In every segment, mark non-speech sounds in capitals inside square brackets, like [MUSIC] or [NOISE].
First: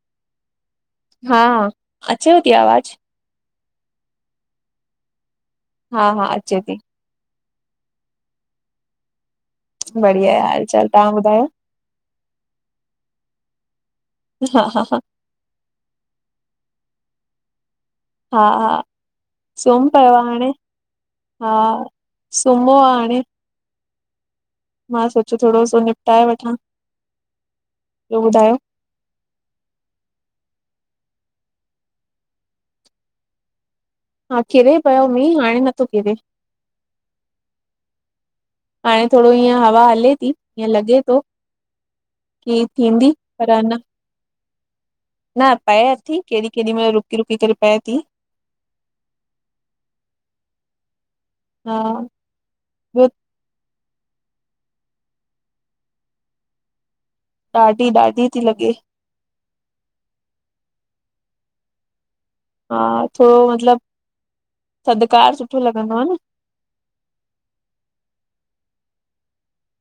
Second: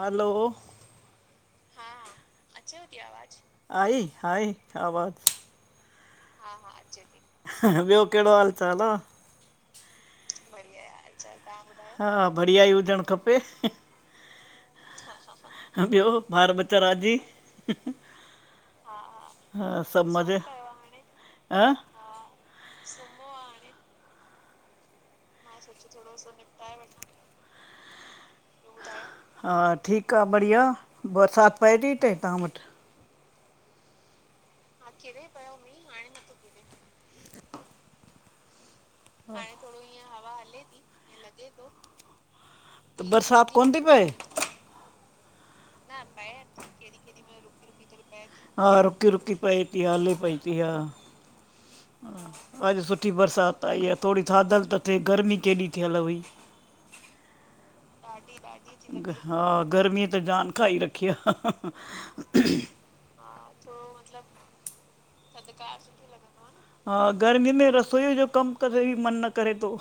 हलो [UNINTELLIGIBLE] हा, अचेव ति आवाज़ु। आइ, आइ, आवाजु। हा, हा, अचे ती। ॿियो कहिड़ो हाल चाल आ। बढ़िया आहे हाल चाल तव्हां ॿुधायो? हा, बढ़िया ई हुजणु खपे। हा हा हा ॿियो ॿार बच्चा राजी? हा हा हा सूमी सभु पयो आ मज़े हाणे। हा ह सुमो आ हाणे। मां सोचियो थोरो सो निपटाए वठां, ॿियो ॿुधायो? हा ठीकु आ बढ़िया, बरसाति पए ती इते तव्हां वटि? हा किरे पियो मींह हाणे नथो किरे। हाणे थोङो हिअं हवा हले ति हिअं लॻे तो। कि त थींदी बरसाति पर कोन थी न पए न, पए अथी केॾी केॾी महिल रुकी रुकी करे पए ति। हा रुकी रुकी पए ती, हले पई ती हा। हा अॼु ॿियो सुठी बरसाति आई आ, थोरी थाधल त थे गर्मी केॾी थियल हुई। ॾाढी ॾाढी ति लॻे। हा गर्मीअ त जान खाई रखी आ। ह ह ह हा थोरो मतिलबु थधकार सुठो लॻंदो आ न। हा गर्मी में रसोईअ जो कमु करेई बि मन न करे तो।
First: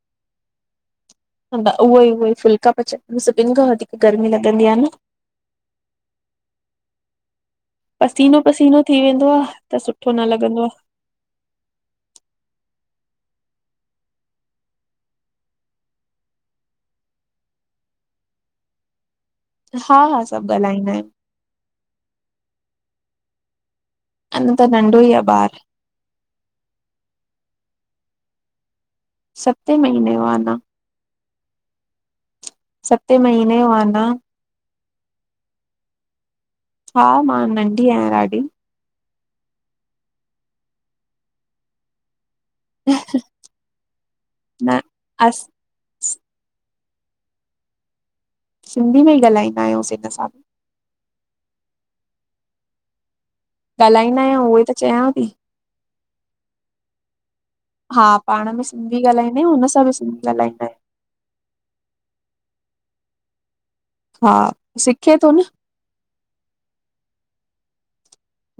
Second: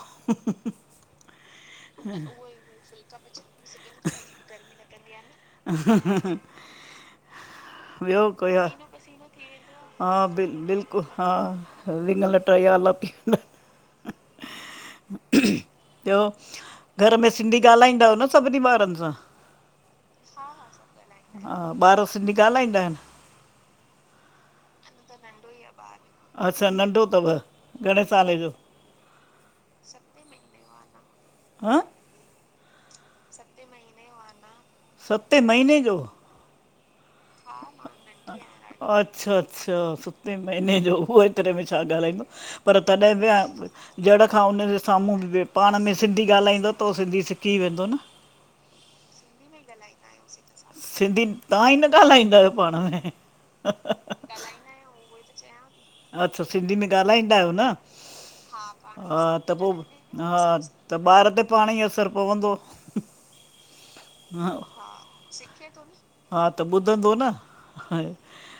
उहोई उहोई फुलका पचाइ सभिनि खां वधीक गर्मी लॻंदी आ न। ह ह ह पसीनो हा पसीनो थी वेंदो आ, त सुठो न लॻंदो आ। कु हा विङ लटा ई आला थी वेंदा इन ॿियो घर में सिंधी ॻाल्हाईंदाओ न सभिनी ॿारन सां? हा हा! सभु ॻाल्हाईंदा आहियूं। हा, ॿार सिंधी ॻाल्हाईंदा आहिनि? अञा त नंढो हि आ ॿार। अच्छा, नंढो तव घणे साल जो? सते महीने जो आ अञा। हअ सते महीने यो आ अञा। सते महीने जो? हा मां नंढी आहियां ॾाढी। अच्छा अच्छा सते महीने जो उहो हेतरे में छा ॻाल्हाईंदो पर तॾहिं बि जड़ खां उन जे न साम्हूं अस बि पाण में सिंधी ॻाल्हाईंदो त उह सिंधी सिखी वेंदो न। सिंधी में ही ॻाल्हाईंदा आहियूंसीं हिन सां। सिंधीअ तव्हां ई न ॻाल्हाईंदा आहियो पाण में? ॻाल्हाईंदा आहियूं उहो इ त चयांव थी। अच्छा सिंधीअ में ॻाल्हाईंदा आहियो न? हा पाण में सिंधी हा ॻाल्हाईंदा आहियूं त हुन पो सां बि सिंधी हा ॻाल्हाईंदा आहियूं त ॿार ते पाणे ई असरु पवंदो। हा सिखे थो न सीखे तो, हा त ॿुधंदो न।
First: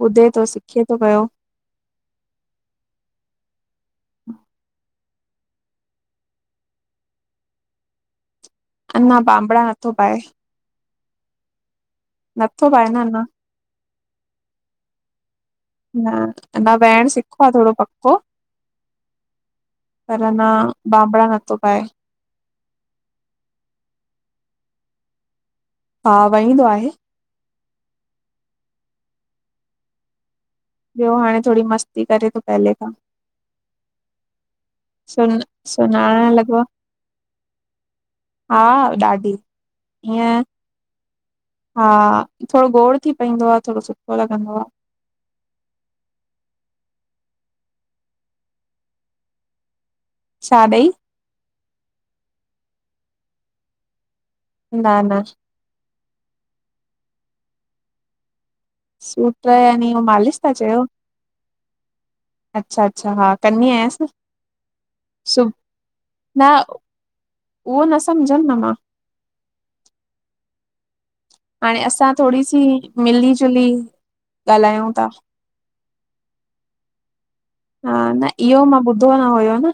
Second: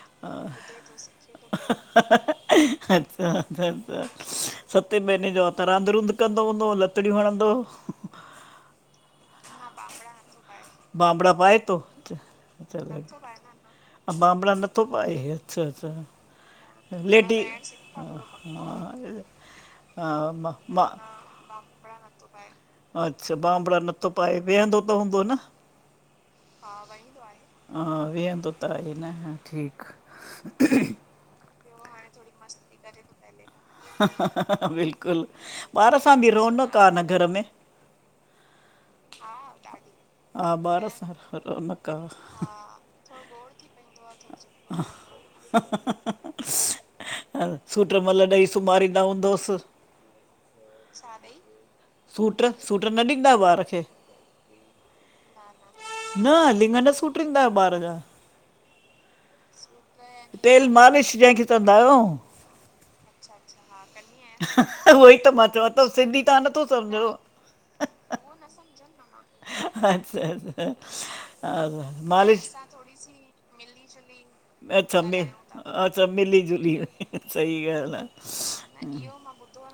ॿुधे थो सिखे थो पियो। ह ह ह अच्छा अच्छा सते महीने जो आ त रांध रूंध कंदो हूंदो लतड़ियूं हणंदो। अञा ॿांभणा नथो पाए। ॿांभणा पाए थो? नथो पाए न अञा ॿांभणा नथो पाए। अच्छा अच्छा न अञा वेयण लेडी सिखो आ, थोणो हा पक्को। पर अन, मां मां बांभड़ा नथो पाए। अच्छा, ॿांभणा नथो पाए, वेयंदो त हूंदो? भाउ वईंदो हा, आहे वंईंदो आए। हा, वेयंदो तो त आए न, हा ठीक। ॿ्यो हाणे थोड़ी मस्ती करे तो, पहले खां। बिल्कुल, सुन ॿार सां बि सुञाणण लॻो रौनक आ न घर में। हा हा ॾाढी ॾाडी। ईअं हा, ॿार सां त रौनक़ हा, थोड़ो गोड़ थी पईंदो आ, थोड़ो सुठो लॻंदो आ। [UNINTELLIGIBLE] सुमारींदा हूंदोस? छा ॾई? छा ॾई? सूट्र। सूट्र न ॾींदायो ॿार खे? न न न, लिंॻ न सूट्रींदायो ॿार जा? सूट्र यानि? तेल मालिश, जेंखे चोंदायो। अच्छा अच्छा, हा कंदी आयांस न। उहो ई त मां चंवां तो, सिंधी तां न नथो सम्झो? उहो, न समझ्यम न मां। अच्छा अच्छा हा हाणे असां थोड़ी मालिश सी, मिली जुली ॻाल्हायूं अच्छा था मि-अच्छा मिली जुली, सई हा ॻाल आ। न इहो मां ॿुधो न हुयो न।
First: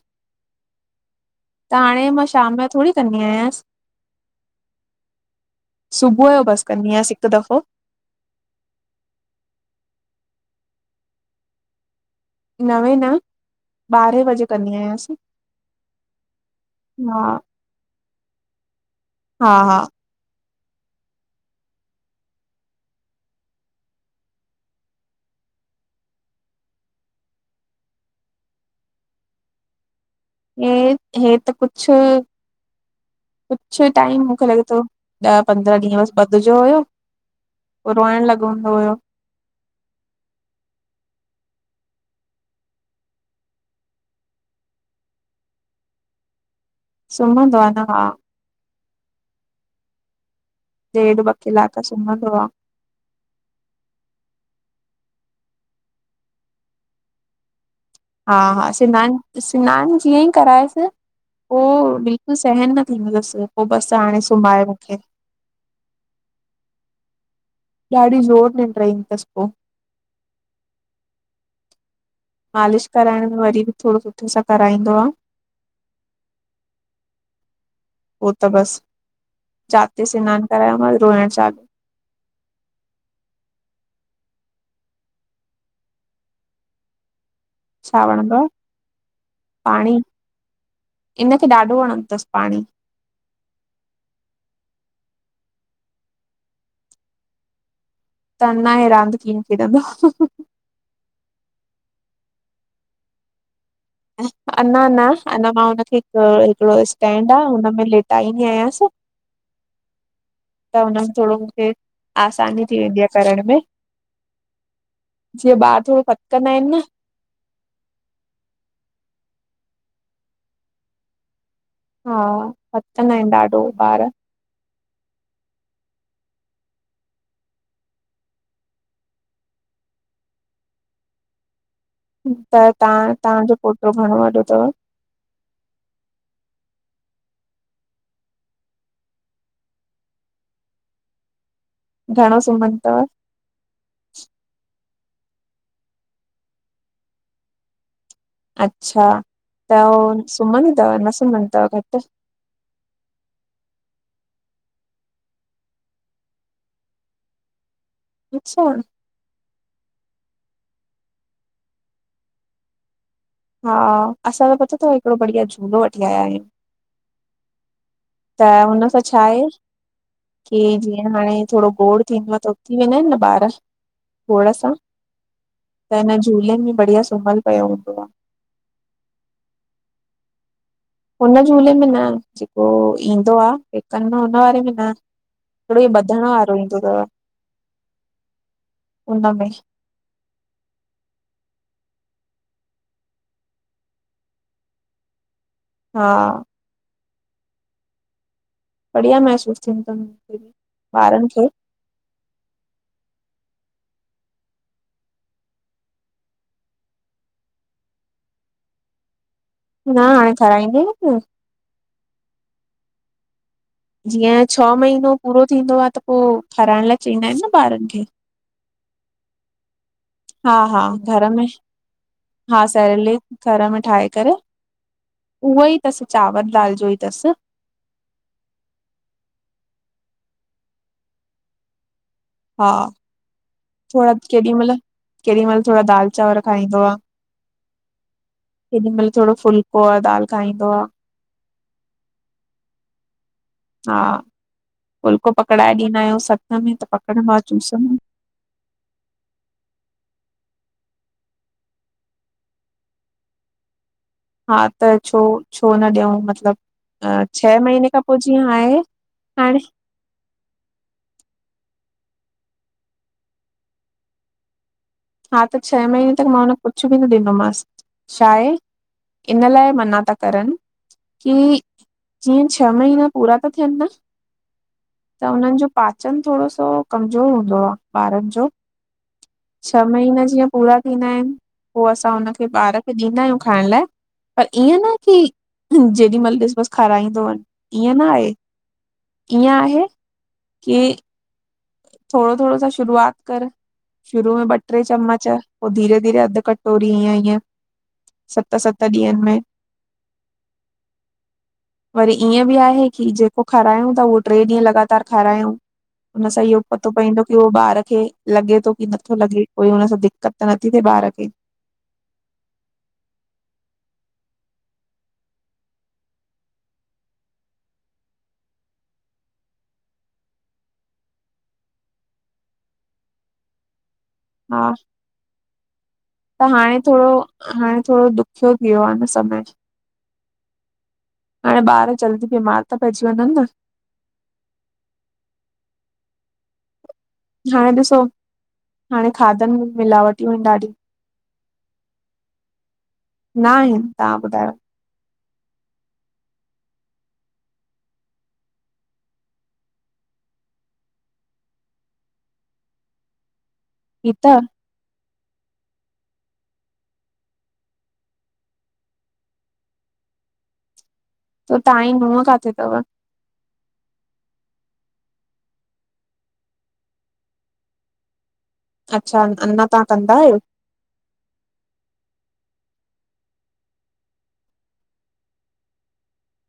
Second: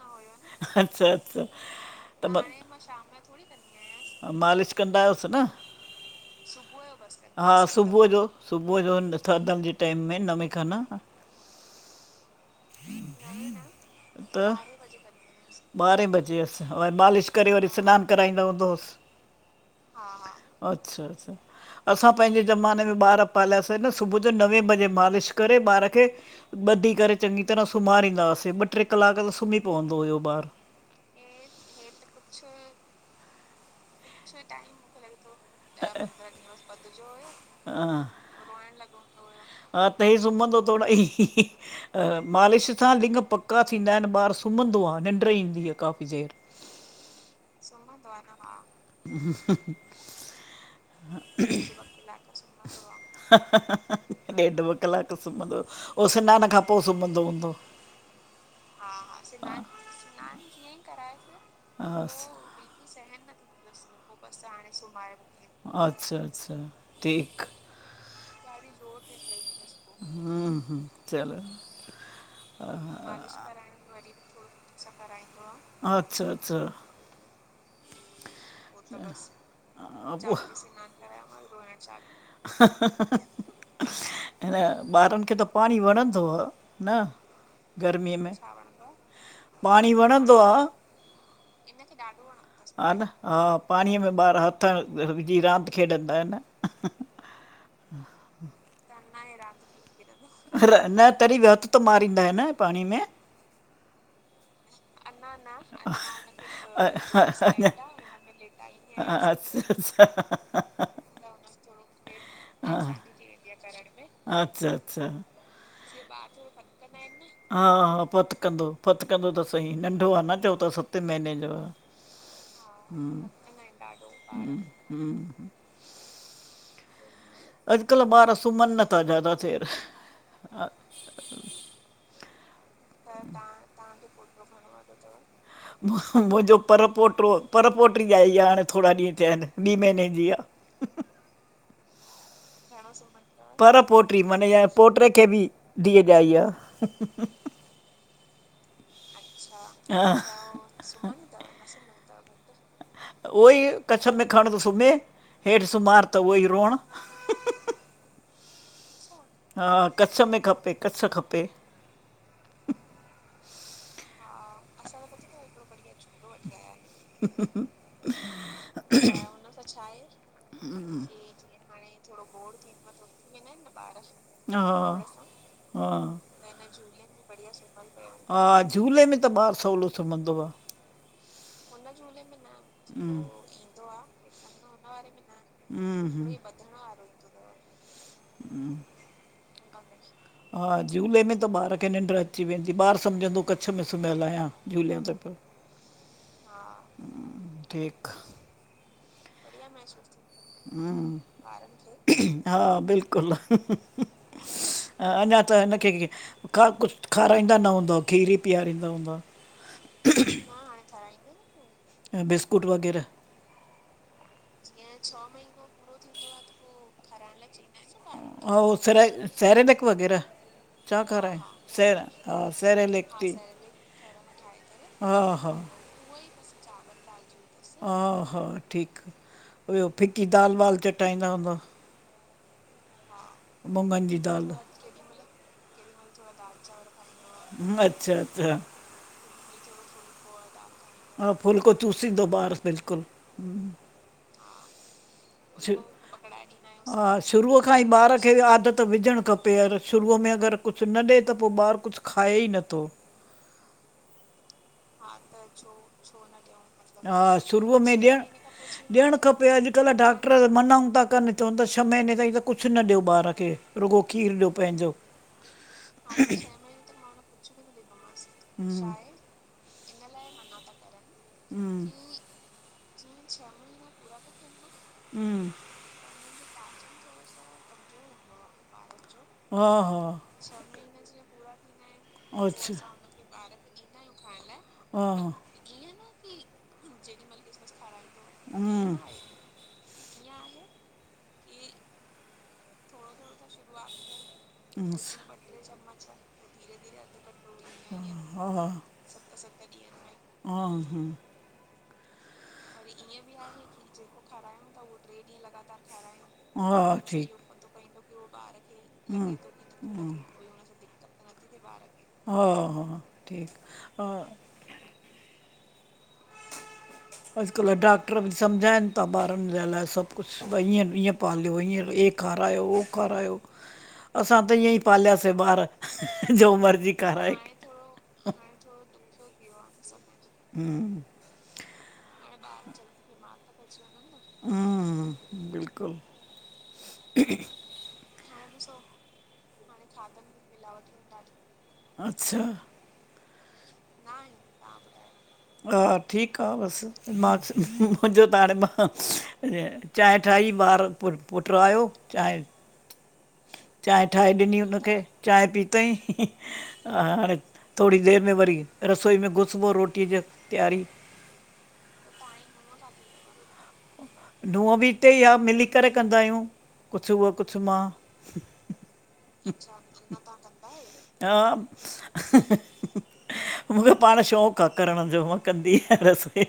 अच्छा अच्छा त हाणे त मां म शाम जो थोड़ी कंदी आयांस। मालिश कंदा आयोस न? सुबुह जो बसि सुबुअ कंदी जो आहियांसि बस। हिकु हा दफ़ो सुबुअ जो, सुबुअ जो थाधल जे टाइम में नवें खन। हा नवे न, ॿारें बजे कंदी आयांस। ॿारें बजे अस, वरी मालिश करे, वरी सिनान कराईंदा हूंदोस। हा हा अच्छा अच्छा [INAUDIBLE] असां पेंजे ज़माने में ॿार पाल्यासे न, सुबु जो नवें बजे मालिश करे, ॿार खे ॿधी करे चंॻी तरां सुम्हारींदा हासे, ॿ ट्रे कलाक त सुमी पोंदो हुयो ॿार। हे हे त कुछ, कुछ टाइम मुखे लॻे तो। ॾ पंद्रा ॾींहं बस ॿधज्यो हुयो, हा पो रोएण लॻंदो हुयो। हा, त हे सुमंदो थोड़ई। मालिश सां, लिंॻ पका थींदा आएन, ॿार सुमंदो आ, निंड्र ईंदी आ काफ़ी देर [INAUDIBLE] सुमंदो आ न, हा। ॾेढ ॿ क़ीलाक सुमंदो आ। ॾेढ ॿ कलाक सुमंदो ओ सिनान खां पो सुमंदो हूंदो? हा हा स्नान, स्नान जीअं ई करायसि पोइ हा बिल्कुल सहन न थींदो तसि, पोइ बसि हाणे सुम्हाए मुखे। अच्छा अच्छा ठीक। ॾाढी, ज़ोर निंड ईंदी तसि पोइ हं हं चलो। मालिश अ, कराइण में वरी बि थोड़ो सुठे सां कराईंदो आ। अच्छा अच्छा। पोइ त बसि जाते स्नान कराये मास रोइण चालू हं ॿारनि खे त पाणी वणंदो आ न छा गर्मीअ में। वणंदो आ पाणी वणंदो आ। इनखे ॾाढो हिन खे अथसि ॾाढो‌ पाणी वणंदो तस। ह न हा पाणीअ में ॿार हथ विझी रांदि खेॾंदा आहिन न। तन्नाए, रांदि कींय खेॾंदो? न तॾहिं बि हथ त मारींदा आहिन पाणी में? अ, अञा न अञा मां हुनखे हिकड़ो स्टैंड आ हुन में लेटाईंदी आहियांस। हा अच्छा अच्छा। त हुनमे थोड़ो मुखे आसानी थी वेंदी आहे करण में। अच्छा अच्छा। जीअं ॿार थोरो, फथकंदा आहिन न हा हा फतकंदो, फतकंदो त सही नंढो आ न चंओ ता सते महीने जो आ। हा। फतकंदा हम आहिनि ॾाढो ॿार ह हम [UNINTELLIGIBLE] अॼकल्ह, ॿार सुमन नथा ज्यादा देर। ह त तां तहांजो पोटो घणो वॾो थव? मुंहिंजो पर पोटो पर पोटी ॼाई आ हाणे थोरा ॾींहं थिया आहिन, ॿीं महीने जी आ। घणो? सुम्हंदो तव पर पोटी मानये पोटे खे बि धीय ॼाई आ। अच्छा, त हो हा। सुम्हंदी तव न सुम्हंदी तव घटि उहो ई कच्छ में खण त सुम्हे हेठि सुम्हार त उहो ई रोअण। अच्छा। हा, कच्छ में खपे कच्छ खपे। हा, असां त पतो तव हिकड़ो बढ़िया झूलो वठी आया आहियूं। त हुन सां छा आहे की जीअं हाणे थोरो गोड़ थींदो त उथी वेंदा आहिन न ॿार गोड़ हा। सां हा त हिन झूलेनि में बढ़िया सुमयलु पयो हूंदो आ। हा झूले में त ॿारु सवलो सुमंदो आ। हुन झूले में न जेको ईंदो आ। हिकन्द हुन वारे में न। हिकिॾो इयो ॿधण उहो वारो इंदो तव। हं। उन्नमे। हा, झूले में त ॿार खें निंड अची वेन्दी। ॿार सम्झदो कच्छ में सुमियलु आहियां। झूले में त पो हा। हा, ठीक। बढ़िया महसूस थींदो ॿारनि खें। [UNINTELLIGIBLE] हां बिल्कुल! अञां त हिनखे खा कुछु खाराईंदा न हूंदओ खीर ई पीआरींदा हूंदआ। न हाणे ठाराईंदी न [UNINTELLIGIBLE] बिस्कुट वग़ैरह ॼीअं छह महीनों पूरो थींदो आहे त पोइ खाराइण लाई चवंदा आहिनि न ॿारनि खे। हां उहो सरेलेक सरेलेक वग़ैरह हा हा छा घर खाराइनि में सेरे हा सेरेलेक ती घर में ठाहे करे हा। उहो ई थसि चावर दाल जो ई अथसि हा हा। ठीकु आ ॿियो फिकी दालि वाल चटाईंदा हूंदौ। हा, मुङनि थोरा जी दाल केॾी महिल केॾी महिल थोरा दाल चांवर खाईंदो आ अच्छा- अच्छा! केॾी मइल थोड़ो फुल्को ऐं दालि खाईंदो आ। हा, फ़ुलको चूसींदो ॿारु बिल्कुलु। हा, फ़ुलको शु पकडाए ॾींदा आहियूंसि हथ में त पकडणदो आ चूसंदो केरि आदत विझणु खपे र शुरूअ में अगरि कुझु न ॾेए त पोई ॿारु कुझु खाए ई नथो। हा त छो, छो न ॾियऊं मतलबु। हां, शुरूअ में ॾियण, ॾियणु खपे हाणे अॼुकल्ह डाक् क्टर मनाऊं था करनि। चवनि था छहें महीने ताईं त कुझु न ॾियो ॿार खें रुॻो खीरु ॾियो पंहिंजो। हा त छह महीने तक मां हुन कुझु ॿि न ॾिनोमांसि। छा आहे? इन लाइ मना ता करनि की ॼीअं छह महीना पूरा था थियनि न त हम्म, हुननि ॼो पाचन थोरो सो कमॼोर हूंदो आहें ॿारनि ॼो हा छह हा महीना ॼीअं पूरा थीन्दा आहिनि, पो असां हुनखे अच्छा ॿार खे ॾींदा आहियूं खाइण लाइ। पर ईएंं न हा कि हा जेॾी महिल ॾिस बसि खाराईंदो वनञु। ईअं न आहे हम्म ईअं आहे, कि थोरो थोरो त शुरूआत करि शुरूअ में ॿ टे हम्म, चम्मच पो धीरे धीरे अध कटोरी ईयं ईअं हा- सत सत ॾींहंनि में हा, हा, हा वरी ईअं ॿि आहे कि, जेको खारायूं ता उहो टेरे ॾींहं लॻातार खारायूं। हुन सां इहो पतो हा, पवंदो की उहो ठीकु ॿार खें लॻे थो कि नथो हम्म, लॻे। कोई हुन सां हम्म, दिक़त त नथी थिए ॿार खे। हा, हा ठीकु हां अॼु कल्ह डॉक्टर ॿि सम्झाइनि था ॿारनि ॼे लाइ सभु कुझु। व ईअं -ईअं पालियो ईअं ऐ खारायो हो खारायो असां त हा ईअं ई पालियासीं ॿार जो मर्ज़ी खाराए हाण थोरो दुख [UNINTELLIGIBLE] छो कि ईयो आहे न समय [UNINTELLIGIBLE] ह्म [UNINTELLIGIBLE] हा ॿार जल्दी बीमार था पइजी वञनि न। हम् बिल्कुलु हाणे ॾिसो हाणे खाधनि में मिलावटियूं आहिनि ॾाढियूं अच्छा ना आहेन तां ॿुधायो। हा ठीकु आ बसि मां मुंहिंजो त हाणे मां चांए ठाही ॿारु पु पुट्र आहियो चांए चांए ही त ठाहे त ॾिनी हुनखे चांए पीतई हाणे, थोरी देरि में वरी, रसोई में घुसिबो रोटीअ जी तैयारीअ त ताई नूंह काथे तव नूंह बि हिते ई आ मिली करे कंदां आहियूं, कुझु उहा कुझु मां अच्छा अञा तव्हां कंदा आहियो [UNINTELLIGIBLE] हा मुंखे पाण शौक़ु आ करणु जो मां कंदी आहियां रसोई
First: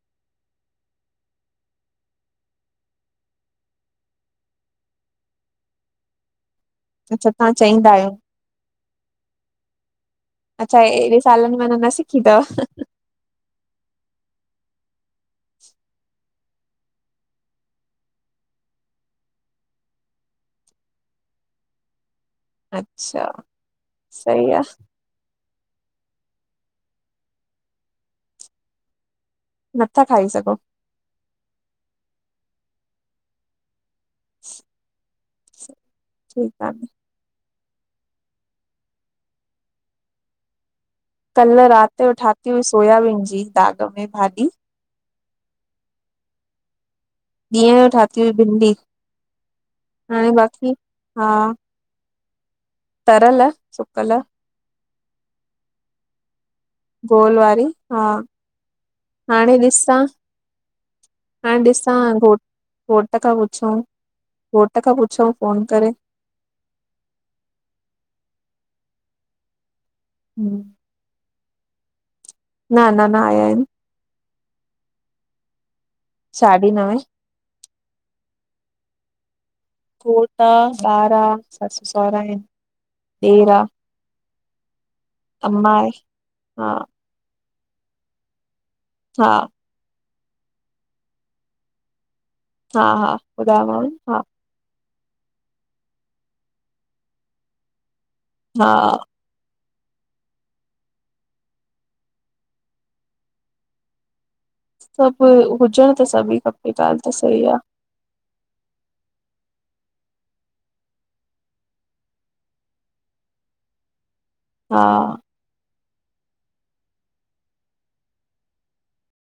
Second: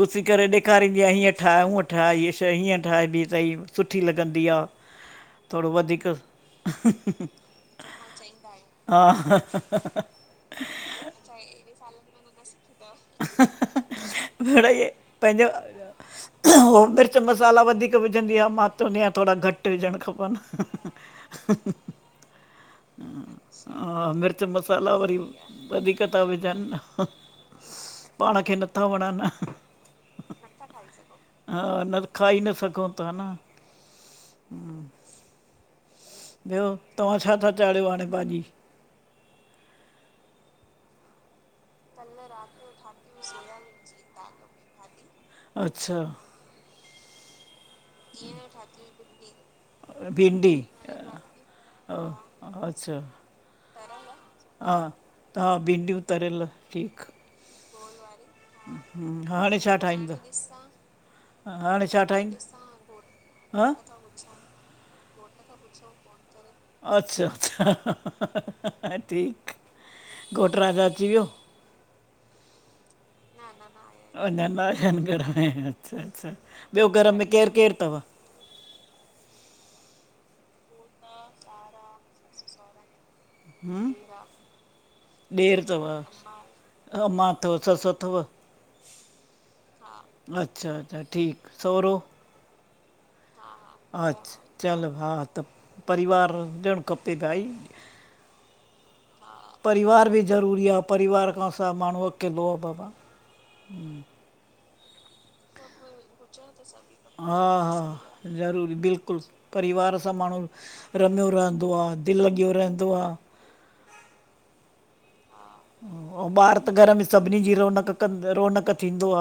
घुसी करे ॾे खारींदी आहियां हीअ ठाहे, हुंअ ठाहे हियं शइ इअं ठाहिबी थई सुठी लॻंदी आ थोरो वधीक अच्छा ह तव्हां चईंदा ह, आहियो हा ह ह अच्छा, ऐॾन सालनि में अञा न सिखी तव मिड़ई पहिंजो हो मिर्च मसाला वधीक विझंदी आ, मां चवंदी आहियां, थोरा घटि विझणु खपनि अच्छा हा मिर्च सही आहे मसाला वरी वधीक था विझनि, पाण खे नथा वणनि नथा खाई सघो हा न खाई न सघउं था न [INAUDIBLE] ठीकु ॿियो, आहे तव्हां छा था चाढ़ियो हाणे भाॼी? कल्हु रात जो ठाती हुई सोयाबीन जी दाॻ में भाॼी अच्छा ॾींहुं जो ठाही हुई भिंडी, हाणे बाक़ी हा ह अच्छा, तरियल सुकल हा तां भिंडियूं तरियल ठीकु गोलु वारी हा, हाणे छा ॾिसां ठाहींदो हाणे ॾिसां छा घोटु ठाहींदो घोटु खां पुछऊ, हा घोट खां पुछऊ फ़ोनु करे। अच्छा, अच्छा ठीकु न घोटुराजा अची वियो। न अञां न आया हिनि। अञां न आया हिन घरु में, अच्छा अछा साढी ॿियो नवे घरु में केरि - केरि तव घोटु आ, ॿारु आ, ससु सउरा आहिनि। ॾेर आ हम् ॾेर अम्मा तव आहे हा ऐं मां त ससु अथव हा अच्छा, अच्छा ठीकु सउरो हा हा ॿुधायोमांव न, हा अच्छा, चलो हा त परिवार हुजणु खपे भाई हा परिवारु बि ज़रूरी आ परिवारु खां सिवा माण्हू अकेलो आ ॿाॿा सभु हुजण त सभी खपे ॻाल्हि त हा सही आ हा ज़रूरी बिल्कुल परिवारु सां माण्हूं रमियो रहंदो आ, दिलि लॻियो रहंदो आ। हा अऊं ॿार त घर में सभिनी जी रौनक कनि रौनक थींदो आ।